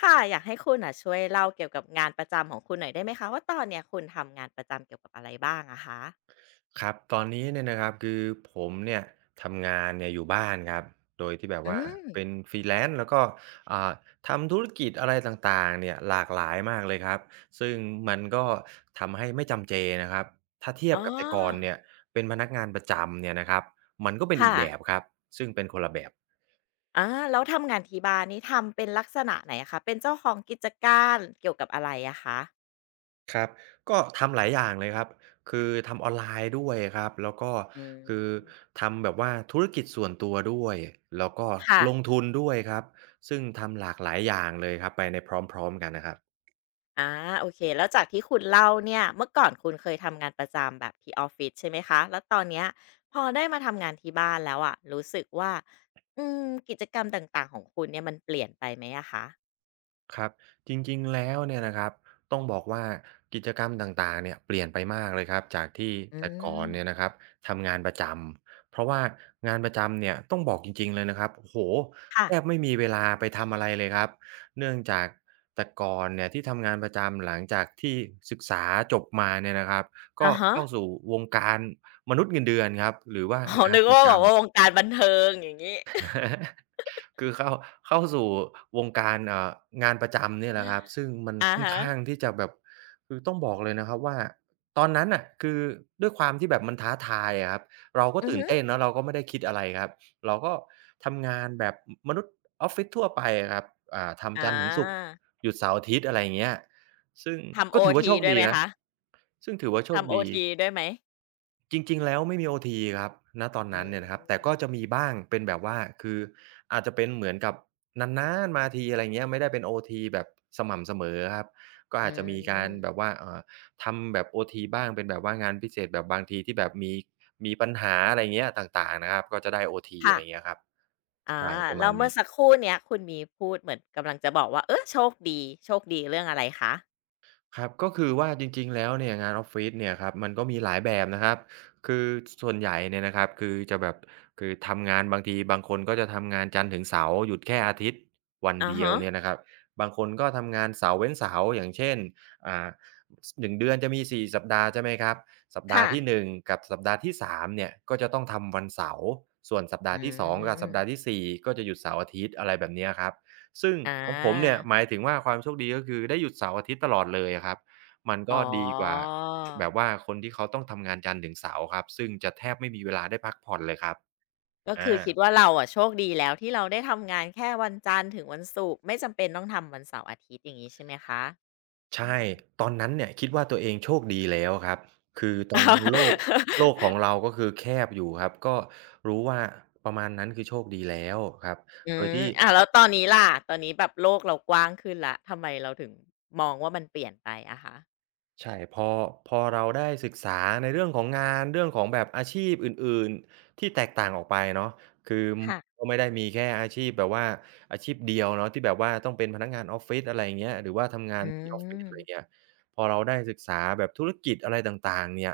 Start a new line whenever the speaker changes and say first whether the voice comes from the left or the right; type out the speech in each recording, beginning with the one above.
left: ค่ะอยากให้คุณน่ะช่วยเล่าเกี่ยวกับงานประจำของคุณหน่อยได้ไหมคะว่าตอนเนี้ยคุณทำงานประจำเกี่ยวกับอะไรบ้างอะคะ
right: ครับตอนนี้เนี่ยนะครับคือผมเนี่ยทำงานเนี่ยอยู่บ้านครับโดยที่แบบ
left: อื
right: ว่า
left: ม
right: เป็นฟรีแลนซ์แล้วก็อ่าทำธุรกิจอะไรต่างๆเนี่ยหลากหลายมากเลยครับซึ่งมันก็ทำให้ไม่จำเจนะครับถ้าเทีย
left: อ๋
right: บ
left: อ
right: กับแต่ก่อนเนี่ยเป็นพนักงานประจำเนี่ยนะครับมันก็เป็นอี
left: ค่ะ
right: กแบบครับซึ่งเป็นคนละแบบ
left: อาแล้วทำงานที่บ้านนี่ทำเป็นลักษณะไหนอะคะเป็นเจ้าของกิจการเกี่ยวกับอะไรอะคะ
right: ครับก็ทำหลายอย่างเลยครับ คือทำออนไลน์ด้วยครับ แล้วก็
left: อื
right: คือ
left: ม
right: ทำแบบว่าธุรกิจส่วนตัวด้วย แล้วก็
left: ค่ะ
right: ลงทุนด้วยครับ ซึ่งทำหลากหลายอย่างเลยครับไปในพร้อมๆกันนะครับ
left: อาโอเคแล้วจากที่คุณเล่าเนี่ยเมื่อก่อนคุณเคยทำงานประจำแบบที่ออฟฟิศใช่ไหมคะแล้วตอนเนี้ยพอได้มาทำงานที่บ้านแล้วอะรู้สึกว่าอืมกิจกรรมต่างๆของคุณเนี่ยมันเปลี่ยนไปไหมอะคะ
right: ครับจริงๆแล้วเนี่ยนะครับต้องบอกว่ากิจกรรมต่างๆเนี่ยเปลี่ยนไปมากเลยครับจากที่
left: อื
right: แต่ก่อนเนี่ยนะค
left: ม
right: รับทำงานประจำเพราะว่างานประจำเนี่ยต้องบอกจริงๆเลยนะครับโอ้โห
left: ค่ะ
right: แทบไม่มีเวลาไปทำอะไรเลยครับเนื่องจากแต่ก่อนเนี่ยที่ทำงานประจำหลังจากที่ศึกษาจบมาเนี่ยนะครับก็
left: อะฮะ
right: เข้าสู่วงการมนุษย์เงินเดือนครับหรือว่า
left: อ๋อ
right: งา
left: นึ
right: น
left: ก
right: ประ
left: ว่าแบ
right: จำ
left: บว่าวงการบันเทิงอย่างงี้
right: คือเข้าสู่วงการงานประจำเนี่ยแหละครับซึ่งมัน
left: อะ
right: ค่อน
left: ฮะ
right: ข้างที่จะแบบคือต้องบอกเลยนะครับว่าตอนนั้นน่ะคือด้วยความที่แบบมันท้าทายอะครับเราก็
left: อือ
right: ตื่น
left: ฮึ
right: เต้นเนาะเราก็ไม่ได้คิดอะไรครับเราก็ทำงานแบบมมนุษย์ออฟฟิศทั่วไปอะครับ
left: อ
right: ทำจันทร์ถึงศุกร์
left: า
right: หยุดเสาร์อาทิตย์อะไรอย่างเงี้ยซึ่ง
left: ทำโอ
right: ก็ถือว่า
left: ที
right: โชค
left: ด้วย
right: ดี
left: ไหม
right: นะ
left: คะ
right: ซึ่งถือว่าโชค
left: ทำโอ
right: ดี
left: ทีด้วยไหม
right: จริงๆ แล้วไม่มีโอทีครับณตอน
left: อื
right: นั้นเนี่ยนะครับแต่ก็จะ
left: ม
right: มีบ้างเป็นแบบว่าคืออาจจะเป็นเหมือนกับนานๆมาทีอะไรเงี้ยไม่ได้เป็นโอทีแบบสม่ำเสมอครับก็
left: อื
right: อาจจะมีการแบบ
left: ม
right: ว่าทำแบบโอทีบ้างเป็นแบบว่างานพิเศษแบบบางทีที่แบบมีปัญหาอะไรเงี้ยต่างๆนะครับก็จะได้โอทีอะ
left: ค่ะ
right: ไรเงี้ยครับ
left: อา
right: ใช่ประมา
left: แล้
right: ณ
left: วเมื่อ
right: นี้
left: สักครู่เนี้ยคุณมีพูดเหมือนกำลังจะบอกว่า เออโชคดี โชคดีเรื่องอะไรคะ
right: ครับก็คือว่าจริงๆแล้วเนี่ยงานออฟฟิศเนี่ยครับมันก็มีหลายแบบนะครับคือส่วนใหญ่เนี่ยนะครับคือจะแบบคือทำงานบางทีบางคนก็จะทำงานจันทร์ถึงเสาร์หยุดแค่อาทิตย์วัน
left: อะ
right: เดียว
left: ฮะ
right: เนี่ยนะครับบางคนก็ทำงานเสาร์เว้นเสาร์อย่างเช่นอ่าหนึ่1เดือนจะมี4สัปดาห์ใช่ไหมครับสัปดาห์
left: ค่ะ
right: ที่1กับสัปดาห์ที่3เนี่ยก็จะต้องทำวันเสาร์ส่วนสัป
left: อื
right: ดาห์ที่2กับสัปดาห์ที่
left: ม
right: 4ก็จะหยุดเสาร์อาทิตย์อะไรแบบเนี้ยครับ ซึ่ง
left: อา
right: ของผมเนี่ยหมายถึงว่าความโชคดีก็คือได้หยุดเสาร์อาทิตย์ตลอดเลยอะครับมัน
left: อ๋
right: ก็
left: อ
right: ดีกว่าแบบว่าคนที่เขาต้องทำงานจันทร์ถึงเสาร์ครับซึ่งจะแทบไม่มีเวลาได้พักผ่อนเลยครับ
left: ก็
right: อา
left: คือคิดว่าเราอะโชคดีแล้วที่เราได้ทำงานแค่วันจันทร์ถึงวันศุกร์ไม่จำเป็นต้องทำวันเสาร์อาทิตย์อย่างงี้ใช่ไหมคะ
right: ใช่
left: อืม
right: ตอนนั้นเนี่ยคิดว่าตัวเองโชคดีแล้วครับคือตอ
left: อ้
right: นนั้น
left: า
right: โลกของเราก็คือแคบอยู่ครับก็รู้ว่าประมาณนั้นคือโชคดีแล้วครับ
left: อื
right: โดย
left: ม
right: ที่
left: แล้วตอนนี้ล่ะตอนนี้แบบโลกเรากว้างขึ้นและทำไมเราถึงมองว่ามันเปลี่ยนไปอะคะ
right: ใช่พอเราได้ศึกษาในเรื่องของงานเรื่องของแบบอาชีพอื่นๆที่แตกต่างออกไปเนาะคือ
left: ค่ะ
right: ก็ไม่ได้มีแค่อาชีพแบบว่าอาชีพเดียวเนาะที่แบบว่าต้องเป็นพนักงานออฟฟิศอะไรอย่างเงี้ยหรือว่าทำงา
left: อื
right: นที่ออฟฟิศ
left: ม
right: อะไรเงี้ยพอเราได้ศึกษาแบบธุรกิจอะไรต่างๆเนี่ย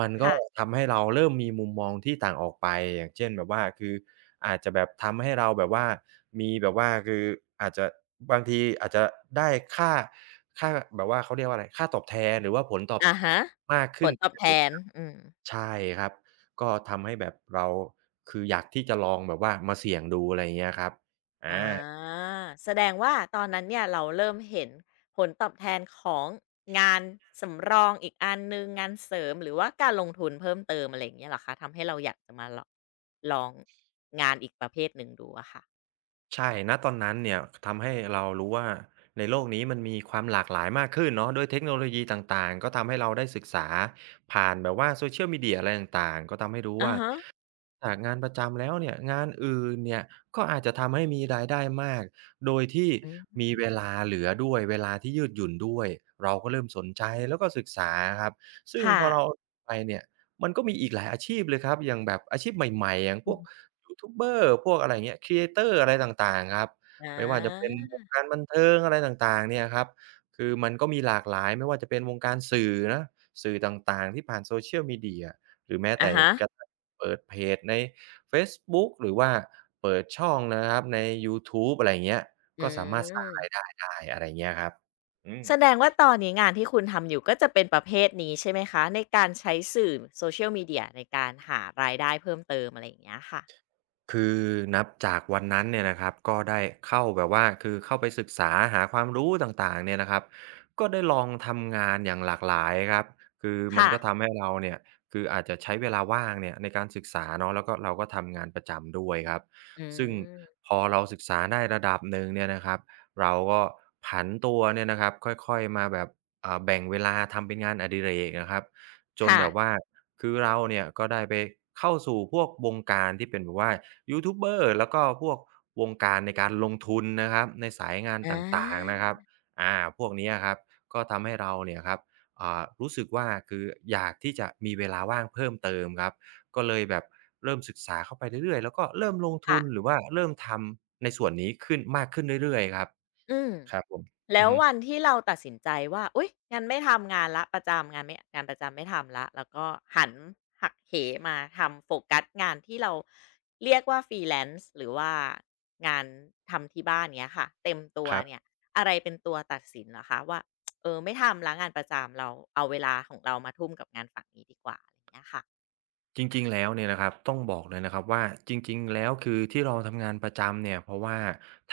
right: มันก็
left: ค่ะ
right: ทำให้เราเริ่มมีมุมมองที่ต่างออกไป อย่างเช่นแบบว่าคืออาจจะแบบทำให้เราแบบว่ามีแบบว่าคืออาจจะบางทีอาจจะได้ค่าค่าแบบว่าเขาเรียกว่าอะไรค่าตอบแทนหรือว่าผลตอบ
left: อาฮะ
right: มาก
left: ผ
right: ขึ้น
left: ลตอบแทน อืม
right: ใช่ครับ ก็ทำให้แบบเราคืออยากที่จะลองแบบว่ามาเสี่ยงดูอะไรอย่างเงี้ยครับอา
left: อาแสดงว่าตอนนั้นเนี่ยเราเริ่มเห็นผลตอบแทนของงานสำรองอีกอันหนึ่งงานเสริมหรือว่าการลงทุนเพิ่มเติมอะไรอย่างเงี้ยเหรอคะทำให้เราอยากจะมาลองลองงานอีกประเภทหนึ่งดูอะค่ะ
right: ใช่ณตอนนั้นเนี่ยทำให้เรารู้ว่าในโลกนี้มันมีความหลากหลายมากขึ้นเนาะด้วยเทคโนโลยีต่างๆ ก็ทำให้เราได้ศึกษา ผ่านแบบว่า Social Media อะไรต่างๆ ก็ทำให้รู้
left: อะ
right: ว่า
left: ฮะ
right: จากงานประจำแล้วเนี่ยงานอื่นเนี่ยก็อาจจะทำให้มีรายได้มากโดยที่
left: อื
right: มี
left: ม
right: เวลาเหลือด้วยเวลาที่ยืดหยุ่นด้วยเราก็เริ่มสนใจแล้วก็ศึกษาครับซึ่ง
left: ค่ะ
right: พอเราไปเนี่ยมันก็มีอีกหลายอาชีพเลยครับอย่างแบบอาชีพใหม่ๆอย่างพ
left: อื
right: วก
left: ม
right: ยูทูบเบอร์พวกอะไรอย่างเงี้ยครีเอเตอร์อะไรต่างๆครับ
left: อ
right: ไม่ว่าจะเป็น
left: า
right: วงการบันเทิงอะไรต่างๆเนี่ยครับคือมันก็มีหลากหลายไม่ว่าจะเป็นวงการสื่อนะสื่อต่างๆที่ผ่าน Social Media หรือแม้
left: อะ
right: แต่
left: ฮะ
right: กระทั่ง เปิดเพจในเฟซบุ๊กหรือว่าเปิดช่องนะครับในยูทูบอะไรอย่างเงี้ย
left: อื
right: ก็สามารถสร้างรายได้
left: ม
right: ได้อะไรเงี้ยครับอืม
left: แสดงว่าตอนนี้งานที่คุณทำอยู่ก็จะเป็นประเภทนี้ใช่ไหมคะในการใช้สื่อ Social Media ในการหารายได้เพิ่มเติมอะไรอย่างเงี้ยค่ะ
right: คือนับจากวันนั้นเนี่ยนะครับก็ได้เข้าแบบว่าคือเข้าไปศึกษาหาความรู้ต่างๆเนี่ยนะครับก็ได้ลองทำงานอย่างหลากหลายครับคือมัน
left: ค่ะ
right: ก็ทำให้เราเนี่ยคืออาจจะใช้เวลาว่างเนี่ยในการศึกษาเนาะแล้วก็เราก็ทำงานประจำด้วยครับ
left: อื
right: ซึ่ง
left: ม
right: พอเราศึกษาได้ระดับหนึ่งเนี่ยนะครับเราก็ผันตัวเนี่ยนะครับค่อยๆมาแบบแบ่งเวลาทำเป็นงานอดิเรกนะครับ จน
left: ค่ะ
right: แบบว่าคือเราเนี่ยก็ได้ไปเข้าสู่พวกวงการที่เป็นแบบว่ายูทูบเบอร์แล้วก็พวกวงการในการลงทุนนะครับในสายงาน
left: อ
right: ต่างๆนะค
left: า
right: รับอาพวกเนี้ยครับก็ทำให้เราเนี่ยครับรู้สึกว่าคืออยากที่จะมีเวลาว่างเพิ่มเติมครับก็เลยแบบเริ่มศึกษาเข้าไปเรื่อยๆแล้วก็เริ่มลงทุ
left: ค่ะ
right: นหรือว่าเริ่มทำในส่วนนี้ขึ้นมากขึ้นเรื่อยๆครับ
left: อืม
right: ครับผมอื
left: แล้
right: อ
left: ว
right: ฮึ
left: วันที่เราตัดสินใจว่าอุ๊ยงั้นไม่ทำงานแล้วประจำงานไม่งานประจำไม่ทำแล้วแล้วก็หันหักเหมาทำโฟกัสงานที่เราเรียกว่า Freelance หรือว่างานทำที่บ้านเงี้ยค่ะเต็มตัว
right: ครับ
left: เนี่ยอะไรเป็นตัวตัดสินเหรอคะว่าเออไม่ทำแล้วงานประจำเราเอาเวลาของเรามาทุ่มกับงานฝั่งนี้ดีกว่าอะไรอย่างเงี้ยค่ะ
right: จริงๆแล้วเนี่ยนะครับต้องบอกเลยนะครับว่าจริงๆแล้วคือที่เราทำงานประจำเนี่ยเพราะว่า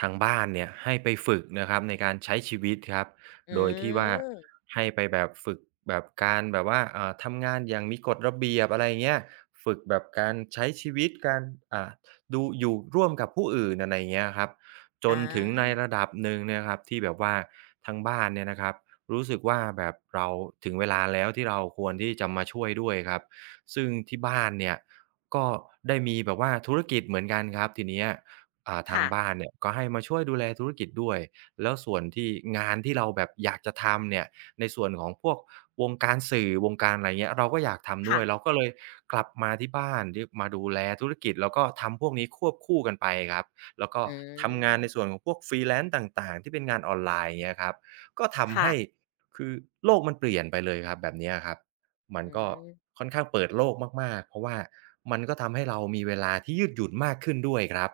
right: ทางบ้านเนี่ยให้ไปฝึกนะครับในการใช้ชีวิตครับ
left: อื
right: โดยที่ว่า
left: ม
right: ให้ไปแบบฝึกแบบการแบบว่าทำงานอย่างมีกฎระเบียบอะไรอย่างเงี้ยฝึกแบบการใช้ชีวิตการอ่าดูอยู่ร่วมกับผู้อื่นอะไรอย่างเงี้ยครับจน
left: อา
right: ถึงในระดับหนึ่งเนี่ยครับที่แบบว่าทางบ้านเนี่ยนะครับรู้สึกว่าแบบเราถึงเวลาแล้วที่เราควรที่จะมาช่วยด้วยครับ ซึ่งที่บ้านเนี่ยก็ได้มีแบบว่าธุรกิจเหมือนกันครับทีเนี้ยทาง
left: ค่ะ
right: บ้านเนี่ยก็ให้มาช่วยดูแลธุรกิจด้วยแล้วส่วนที่งานที่เราแบบอยากจะทำเนี่ยในส่วนของพวกวงการสื่อวงการอะไรเงี้ยเราก็อยากทำด้
left: ค่ะ
right: วยเราก็เลยกลับมาที่บ้านที่มาดูแลธุรกิจแล้วก็ทำพวกนี้ควบคู่กันไปครับแล้วก็
left: อื
right: ทำงานในส่ว
left: ม
right: นของพวก freelance ต่างๆที่เป็นงานออนไลน์เงี้ยครับก็ทำ
left: ค่ะ
right: ให้คือโลกมันเปลี่ยนไปเลยครับแบบเนี้ยครับมัน
left: อื
right: ก็
left: ม
right: ค่อนข้างเปิดโลกมากๆ เพราะว่ามันก็ทำให้เรามีเวลาที่ยืดหยุ่นมากขึ้นด้วยครับ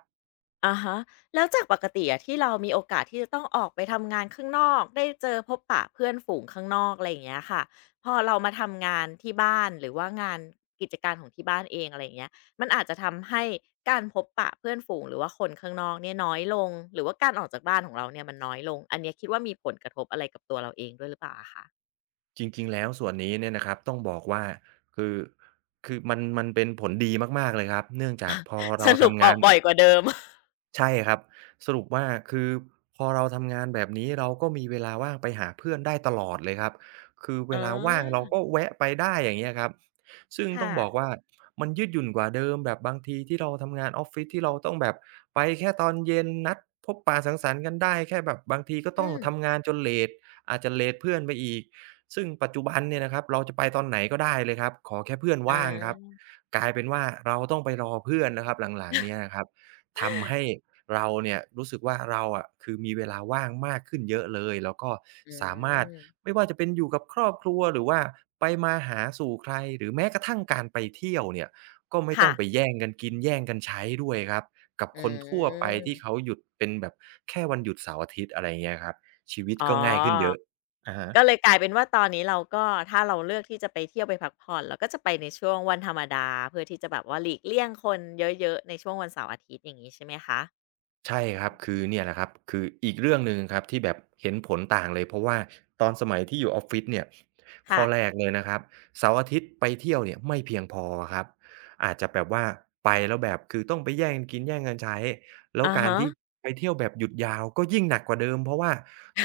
left: อะฮะแล้วจากปกติอะที่เรามีโอกาสที่จะต้องออกไปทำงานข้างนอกได้เจอพบปะเพื่อนฝูงข้างนอกอะไรอย่างเงี้ยค่ะพอเรามาทำงานที่บ้านหรือว่างานกิจการของที่บ้านเองอะไรอย่างเงี้ยมันอาจจะทำให้การพบปะเพื่อนฝูงหรือว่าคนข้างนอกเนี่ยน้อยลงหรือว่าการออกจากบ้านของเราเนี่ยมันน้อยลงอันเนี้ยคิดว่ามีผลกระทบอะไรกับตัวเราเองด้วยหรือเปล่าอะคะ
right: จริงๆแล้วส่วนนี้เนี่ยนะครับต้องบอกว่าคือคือมันเป็นผลดีมากๆเลยครับเนื่องจากพอ
left: ส
right: เรา
left: รุป
right: ทำ
left: ออ
right: งา
left: ก
right: น
left: บ่อยกว่าเดิม
right: ใช่ครับสรุปว่าคือพอเราทำงานแบบนี้เราก็มีเวลาว่างไปหาเพื่อนได้ตลอดเลยครับคือเว
left: อ๋
right: ลาว่างเรา
left: อ
right: ก็แวะไปได้อย่างเงี้ยครับซึ่งต้อ
left: ค่ะ
right: งบอกว่ามันยืดหยุ่นกว่าเดิมแบบบางทีที่เราทำงานออฟฟิศที่เราต้องแบบไปแค่ตอนเย็นนัดพบปะสังสรรค์กันได้แค่แบบบางทีก็ต้อ
left: อื
right: ง
left: ม
right: ทำงานจนเลตอาจจะเลตเพื่อนไปอีกซึ่งปัจจุบันเนี่ยนะครับเราจะไปตอนไหนก็ได้เลยครับขอแค่เพื่อน
left: อ
right: ว่างครับ
left: า
right: กลายเป็นว่าเราต้องไปรอเพื่อนนะครับหลังๆเนี่ยนะครับทำให้ เราเนี่ยรู้สึกว่าเราอะคือมีเวลาว่างมากขึ้นเยอะเลยแล้วก็
left: อื
right: สามารถ
left: ม
right: ไม่ว่าจะเป็นอยู่กับครอบครัวหรือว่าไปมาหาสู่ใครหรือแม้กระทั่งการไปเที่ยวเนี่ยก็ไม่ต้อ
left: ค่ะ
right: งไปแย่งกันกินแย่งกันใช้ด้วยครับกับ
left: อื
right: คนทั่วไปที่เขา
left: ม
right: หยุดเป็นแบบแค่วันหยุดเสาร์อาทิตย์อะไรเงี้ยครับชีวิต
left: อ๋
right: ก็ง่ายขึ้นเย
left: อ
right: อะอะฮะ
left: ก็เลยกลายเป็นว่าตอนนี้เราก็ถ้าเราเลือกที่จะไปเที่ยวไปพักผ่อนเราก็จะไปในช่วงวันธรรมดาเพื่อที่จะแบบว่าหลีกเลี่ยงคนเยอะๆในช่วงวันเสาร์อาทิตย์อย่างงี้ใช่ไหมคะอื
right: ใช่ครับ
left: ม
right: คือเนี่ยแหละครับคืออีกเรื่องหนึ่งครับที่แบบเห็นผลต่างเลยเพราะว่าตอนสมัยที่อยู่ออฟฟิศเนี่ยข้
left: ค่ะ
right: อแรกเลยนะครับเสาร์อาทิตย์ไปเที่ยวเนี่ยไม่เพียงพออครับอาจจะแบบว่าไปแล้วแบบคือต้องไปแย่งกันกินแย่งกันใช้แล้ว
left: อะ
right: การ
left: ฮะ
right: ที่ไปเที่ยวแบบหยุดยาวก็ยิ่งหนักกว่าเดิมเพราะว่า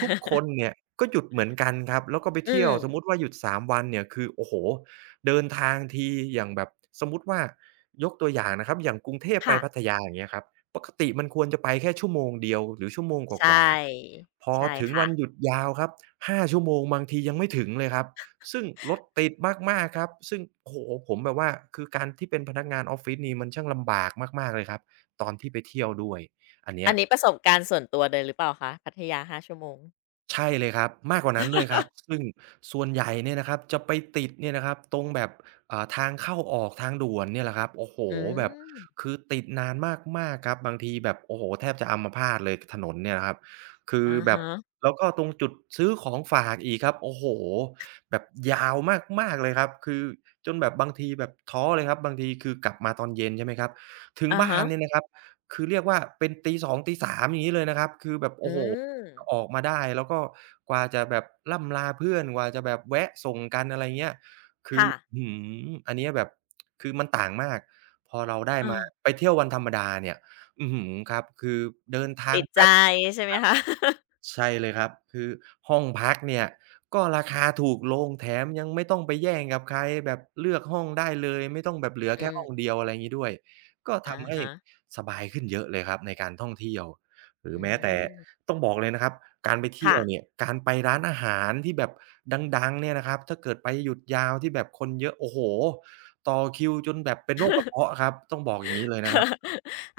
right: ทุกคน เนี่ยก็หยุดเหมือนกันครับแล้วก็ไป
left: อื
right: เที่ยว
left: ม
right: สมมุติว่าหยุด3วันเนี่ยคือโอ้โฮเดินทางทีอย่างแบบสมมุติว่ายกตัวอย่างนะครับอย่างกรุงเทพไป
left: ค่ะ
right: พัทยาอย่างเงี้ยครับ ปกติมันควรจะไปแค่ชั่วโมงเดียวหรือชั่วโมงก
left: ใช
right: ว่า
left: ่
right: ๆพอ
left: ใช่
right: ถึง
left: ค่ะ
right: วันหยุดยาวครับ5ชั่วโมงบางทียังไม่ถึงเลยครับซึ่งรถติดมากๆครับซึ่งโอ้โฮผมแบบว่าคือการที่เป็นพนักงานออฟฟิศนี่มันช่างลำบากมากๆเลยครับตอนที่ไปเที่ยวด้วยอันเนี้
left: อั
right: ย
left: นนี้ประสบการณ์ส่วนตัวเลยหรือเปล่าคะพัทยาห้าชั่วโมง
right: ใช่เลยครับมากกว่านั้นด้วยครับซึ่งส่วนใหญ่เนี่ยนะครับจะไปติดเนี่ยนะครับตรงแบบทางเข้าออกทางด่วนเนี่ยแหละครับโอ้โฮ
left: อื
right: แบบ
left: ม
right: คือติดนานมากๆครับบางทีแบบโอ้โฮแทบจะอัมพาตเลยถนนเนี่ยนะครับคือ
left: อะ
right: แบบ
left: ฮะ
right: แล้วก็ตรงจุดซื้อของฝากอีกครับโอ้โฮแบบยาวมากๆเลยครับคือจนแบบบางทีแบบท้อเลยครับบางทีคือกลับมาตอนเย็นใช่ไหมครับถึง
left: อะ
right: บ้า
left: ฮะ
right: นเนี่ยนะครับคือเรียกว่าเป็นตีสองตีสามอย่างงี้เลยนะครับคือแบบ
left: อื
right: โอ้โฮ
left: ม
right: ออกมาได้แล้วก็กว่าจะแบบร่ำลาเพื่อนกว่าจะแบบแวะส่งกันอะไรเงี้ยคือ
left: ค่ะ
right: อื้อฮืออันเนี้ยแบบคือมันต่างมากพอเราได้
left: อา
right: มาไปเที่ยววันธรรมดาเนี่ยอื้อฮือครับคือเดินทาง
left: ติดใจ
right: แป๊บ
left: ใช่ไหมคะ
right: ใช่เลยครับคือห้องพักเนี่ยก็ราคาถูกลงแถมยังไม่ต้องไปแย่งกับใครแบบเลือกห้องได้เลยไม่ต้องแบบเหลือ
left: อื
right: แค่ห้อง
left: ม
right: เดียวอะไรอย่างงี้ด้วยก็
left: อะ
right: ทำให้
left: ฮะ
right: สบายขึ้นเยอะเลยครับในการท่องเที่ยวหรือ
left: อื
right: แม้แต่
left: ม
right: ต้องบอกเลยนะครับการไปเที่ย
left: ค่ะ
right: วเนี่ยการไปร้านอาหารที่แบบดังๆเนี่ยนะครับถ้าเกิดไปหยุดยาวที่แบบคนเยอะโอ้โฮต่อคิวจนแบบเป็นโรคกระเพาะครับต้องบอกอย่างงี้เลยนะครับซ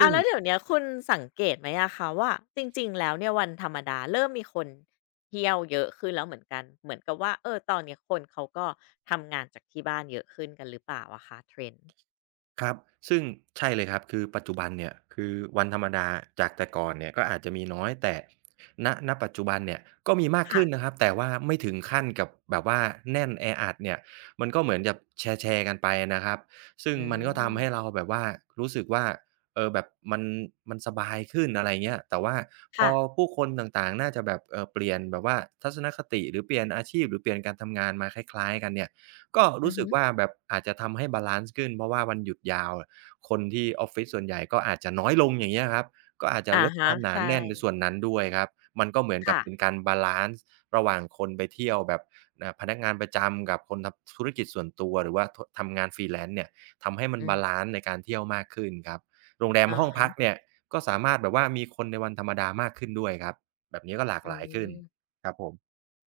left: อา
right: ึ่ง
left: แล้วเดี๋ยวเนี้ยคุณสังเกตไหมอะคะว่าจริงๆแล้วเนี่ยวันธรรมดาเริ่มมีคนเที่ยวเยอะขึ้นแล้วเหมือนกันเหมือนกับว่าเออตอนเนี้ยคนเขาก็ทำงานจากที่บ้านเยอะขึ้นกันหรือเปล่าอะคะ t r e n
right: ครับซึ่งใช่เลยครับคือปัจจุบันเนี่ยคือวันธรรมดาจากแต่ก่อนเนี่ยก็อาจจะมีน้อยแต่ณปัจจุบันเนี่ยก็มีมาก
left: ค่ะ
right: ขึ้นนะครับแต่ว่าไม่ถึงขั้นกับแบบว่าแน่นแออัดเนี่ยมันก็เหมือนกับแชร์ๆกันไปอะนะครับซึ่ง
left: อื
right: มันก็
left: ม
right: ทำให้เราแบบว่ารู้สึกว่าเออแบบมันมันสบายขึ้นอะไรเงี้ยแต่ว่าพ
left: ค่ะ
right: อผู้คนต่างๆน่าจะแบบเปลี่ยนแบบว่าทัศนคติหรือเปลี่ยนอาชีพหรือเปลี่ยนการทำงานมาคล้ายๆกันเนี่ย ก็
left: อื
right: รู้
left: อ
right: สึ
left: ฮึ
right: กว่าแบบอาจจะทำให้บาลันซ์ขึ้นเพราะว่าวันหยุดยาวคนที่ออฟฟิศส่วนใหญ่ก็อาจจะน้อยลงอย่างเงี้ยครับก็อาจจะ
left: อะ
right: ลดค
left: ฮะ
right: วามหนา
left: ใช่
right: แน่นในส่วนนั้นด้วยครับมันก็เหมือนกับ
left: ค่ะ
right: เป็นการบาลันซ์ระหว่างคนไปเที่ยวแบบพนักงานประจำกับคนทำธุรกิจส่วนตัวหรือว่าทำงาน Freelance เนี่ยทำให้มัน
left: อื
right: บา
left: ม
right: ลันซ์ในการเที่ยวมากขึ้นครับโรงแรม
left: อะ
right: ห้องพัก
left: ฮะ
right: เนี่ยก็สามารถแบบว่ามีคนในวันธรรมดามากขึ้นด้วยครับแบบนี้ก็หลาก
left: อื
right: หลายขึ้น
left: ม
right: ครับผม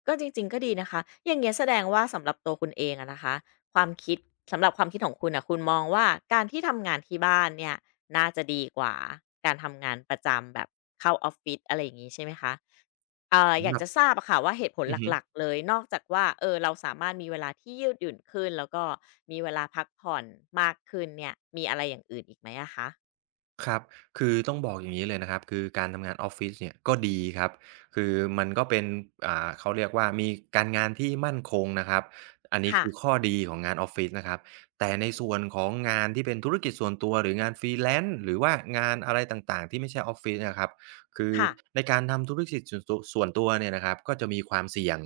left: ก็จริงๆก็ดีนะคะ อย่างเงี้ยแสดงว่าสำหรับตัวคุณเองอะนะคะความคิดสำหรับความคิดของคุณนะคุณมองว่าการที่ทำงานที่บ้านเนี่ยน่าจะดีกว่าการทำงานประจำแบบเข้าออฟฟิศอะไรอย่างงี้ใช่ไหมคะอ
right: สำห
left: ยาก
right: รับ
left: จะทราบอะค่ะว่าเหตุผล
right: อือฮึ
left: หลักๆเลยนอกจากว่าเออเราสามารถมีเวลาที่ยืดหยุ่นขึ้นแล้วก็มีเวลาพักผ่อนมากขึ้นเนี่ยมีอะไรอย่างอื่นอีกไหมอะคะ
right: ครับคือต้องบอกอย่างนี้เลยนะครับ คือการทำงานออฟฟิศเนี่ยก็ดีครับคือมันก็เป็นเขาเรียกว่ามีการงานที่มั่นคงนะครับ อันนี้
left: ค่ะ
right: คือข้อดีของงานออฟฟิศนะครับแต่ในส่วนของงานที่เป็นธุรกิจส่วนตัวหรืองาน Freelance หรือว่างานอะไรต่างๆที่ไม่ใช่ออฟฟิศนะครับคือ
left: ค่ะ
right: ในการทำธุรกิจส่วนตัวเนี่ยนะครับก็จะมีความเสี่ยง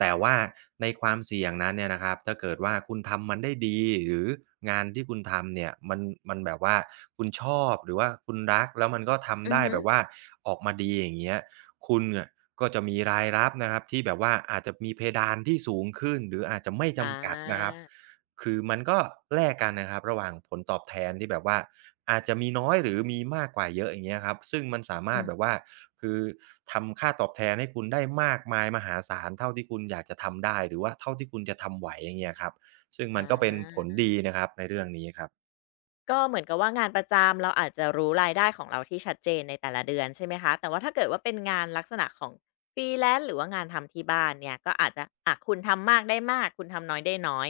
right: แต่ว่าในความเสี่ยงนั้นเนี่ยนะครับถ้าเกิดว่าคุณทำมันได้ดีหรืองานที่คุณทำเนี่ยมันแบบว่าคุณชอบหรือว่าคุณรักแล้วมันก็ทำ
left: อือ
right: ได้
left: ฮึ
right: แบบว่าออกมาดีอย่างเงี้ยคุณอะก็จะมีรายรับนะครับที่แบบว่าอาจจะมีเพดานที่สูงขึ้นหรืออาจจะไม่
left: อา
right: จำกัดนะครับ คือมันก็แลกกันนะครับระหว่างผลตอบแทนที่แบบว่าอาจจะมีน้อยหรือมีมากกว่าเยอะอย่างเงี้ยครับซึ่งมันสามา
left: อื
right: รถแบบ
left: ม
right: ว่าคือทำค่าตอบแทนให้คุณได้มากมายมหาศาลเท่าที่คุณอยากจะทำได้หรือว่าเท่าที่คุณจะทำไหวอย่างเงี้ยครับซึ่ง
left: อ
right: มันก็เป็นผ
left: า
right: ลดีนะครับในเรื่องนี้ครับ
left: ก็เหมือนกับว่างานประจำเราอาจจะรู้รายได้ของเราที่ชัดเจนในแต่ละเดือนใช่ไหมคะแต่ว่าถ้าเกิดว่าเป็นงานลักษณะของฟรีแล a ซ์หรือว่างานทำที่บ้านเนี่ยก็อาจจะอะคุณทำมากได้มากคุณทำน้อยได้น้อย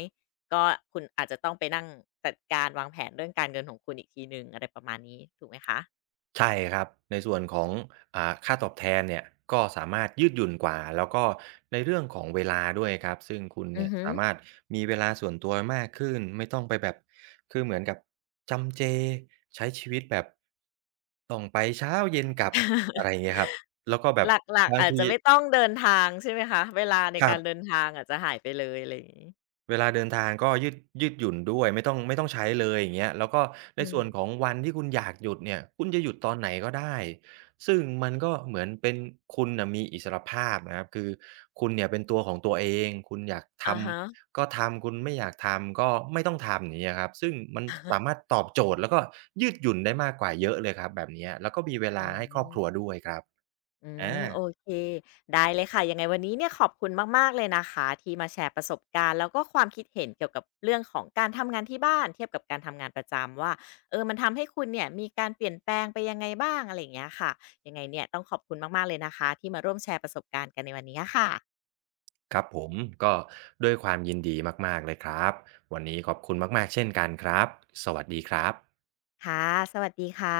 left: ก็คุณอาจจะต้องไปนั่งจัดการวางแผนเรื่องการเงินของคุณอีกทีหนึ่งอะไรประมาณนี้ถูกไหมคะ
right: ใช่ครับในส่วนของอ่าค่าตอบแทนเนี่ยก็สามารถยืดหยุ่นกว่าแล้วก็ในเรื่องของเวลาด้วยครับซึ่งคุณ
left: อื
right: เนี่
left: อ
right: ย
left: ฮึ
right: สามารถมีเวลาส่วนตัวมากขึ้นไม่ต้องไปแบบคือเหมือนกับจำเจใช้ชีวิตแบบต้องไปเช้าเย็นกลับอะไร อย่างเงี้ยครับแล้วก็แบบ
left: หลักๆ
right: บาง
left: อาจ
right: ที
left: จะไม่ต้องเดินทางใช่ไหมคะเวลาใน
right: ครั
left: การเดิ
right: บ
left: นทางอาจจะหายไปเลยอะไรอย่างนี้
right: เวลาเดินทางก็ยืดหยุ่นด้วยไม่ต้องใช้เลยอย่างเงี้ยแล้วก็ใน
left: อืม
right: ส่วนของวันที่คุณอยากหยุดเนี่ยคุณจะหยุดตอนไหนก็ได้ซึ่งมันก็เหมือนเป็นคุณน่ะมีอิสรภาพนะครับคือคุณเนี่ยเป็นตัวของตัวเองคุณอยากท
left: อะฮะ
right: ำก็ทำคุณไม่อยากทำก็ไม่ต้องทำอย่างเงี้ยครับซึ่งมันสามารถตอบโจทย์แล้วก็ยืดหยุ่นได้มากกว่าเยอะเลยครับแบบเนี้ยแล้วก็มีเว
left: อื
right: ลาให้ครอบครัว
left: ม
right: ด้วยครับ
left: อื
right: อา
left: มโอเคได้เลยค่ะยังไงวันนี้เนี่ยขอบคุณมากๆเลยนะคะที่มาแชร์ประสบการณ์แล้วก็ความคิดเห็นเกี่ยวกับเรื่องของการทำงานที่บ้านเทียบกับการทำงานประจำว่าเออมันทำให้คุณเนี่ยมีการเปลี่ยนแปลงไปยังไงบ้างอะไรอย่างเงี้ยค่ะยังไงเนี่ยต้องขอบคุณมากๆเลยนะคะที่มาร่วมแชร์ประสบการณ์กันในวันนี้อะค่ะ
right: ครับผมก็ด้วยความยินดีมากๆเลยครับวันนี้ขอบคุณมากๆเช่นกันครับสวัสดีครับ
left: ค่ะสวัสดีค่ะ